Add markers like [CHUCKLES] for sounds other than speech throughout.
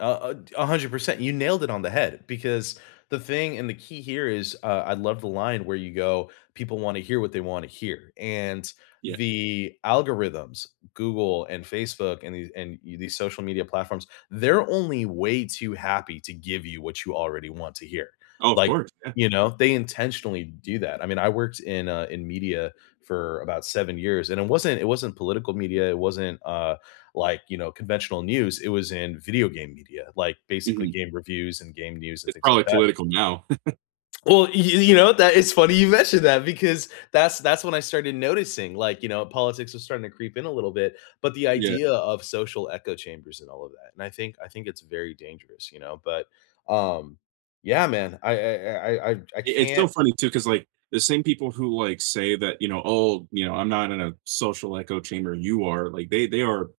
A a t 100%, You nailed it on the head, because the thing and the key here is, uh, I love the line where you go, "People wanna hear what they wanna hear." And Yeah. the algorithms, Google and Facebook and the and, eh, these social media platforms, they're only way too happy to give you what you already want to hear. Oh, of Like, course, yeah. you know, they intentionally do that, I mean, I worked in, uh, in media for about 7 years, and it wasn't it wasn't political media, it wasn't, uh, like, you know, conventional news. It was in video game media, like, basically Mhm. game reviews and game news and It's things like probably that. political now. [CHUCKLES] Well, y you know, that is funny you mentioned that because that's that's when I started noticing, like, you know, politics are starting to creep in a little bit, but the Yeah. idea of social echo chambers and all of that, and I think I think it's very dangerous, you know, but, um yeah, man, I I I I I I it's so can't funny, too, 'cause, like, the same people who, like, say that, you know, "Oh" you know, "...I'm not in a social echo chamber. You are." Like, they they are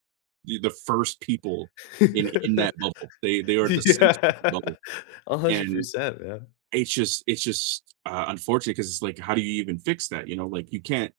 e the first people in in [LAUGHS] that bubble. They they are the center of the Yeah. bubble, a hundred and percent, man. it's just it's just, uh, unfortunate 'cause it's like, how do you even fix that? You know? Like, you can't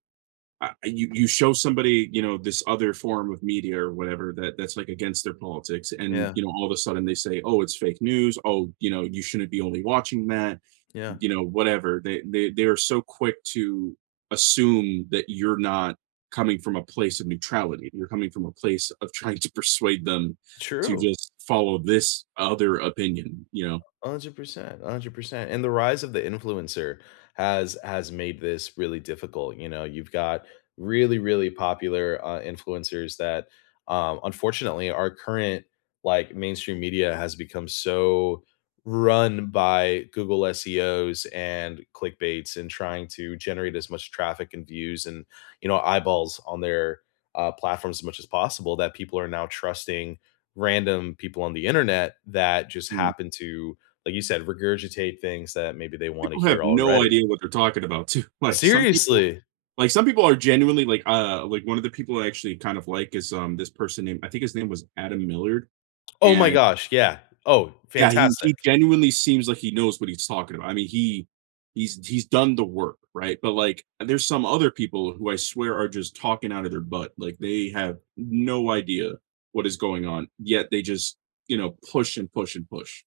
a you you show somebody, you know, this other form of media or whatever that that's like against their politics, and, Yeah. you know, all of a sudden they say, "Oh, it's fake news. Oh, you know, you shouldn't be only watching that." Yeah. You know, whatever. They they they are so quick to assume that you're not coming from a place of neutrality, you're coming from a place of trying to persuade them to True. just follow this o other opinion, you know? 100%, 100%. And the rise of the influencer has has made this really difficult, you know? You've got really, really popular, uh, influencers that, uh, unfortunately, our current, like, mainstream media has become so run by Google SEOs and clickbait's and trying to generate as much traffic and views and, you know, eyeballs on their, uh, platforms as much as possible that people are now trusting random people on the Internet that just Mm. happen to, like you said, regurgitate things that maybe they wanna People have hear no already. idea what they're talking about, too. Like, some people Seriously! like, some people are genuinely like, uh like, one of the people I actually kind of like is, um, this person named I think his name was Adam Millard, Oh, my and gosh, yeah. Oh, Yeah, he he fantastic. genuinely seems like he knows what he's talking about. I mean, he he's he's done the work, right? But, like, eh, there's some other people who I swear are just talking out of their butt, like, they have no idea what is going on, yet they just, you know, push and push and push.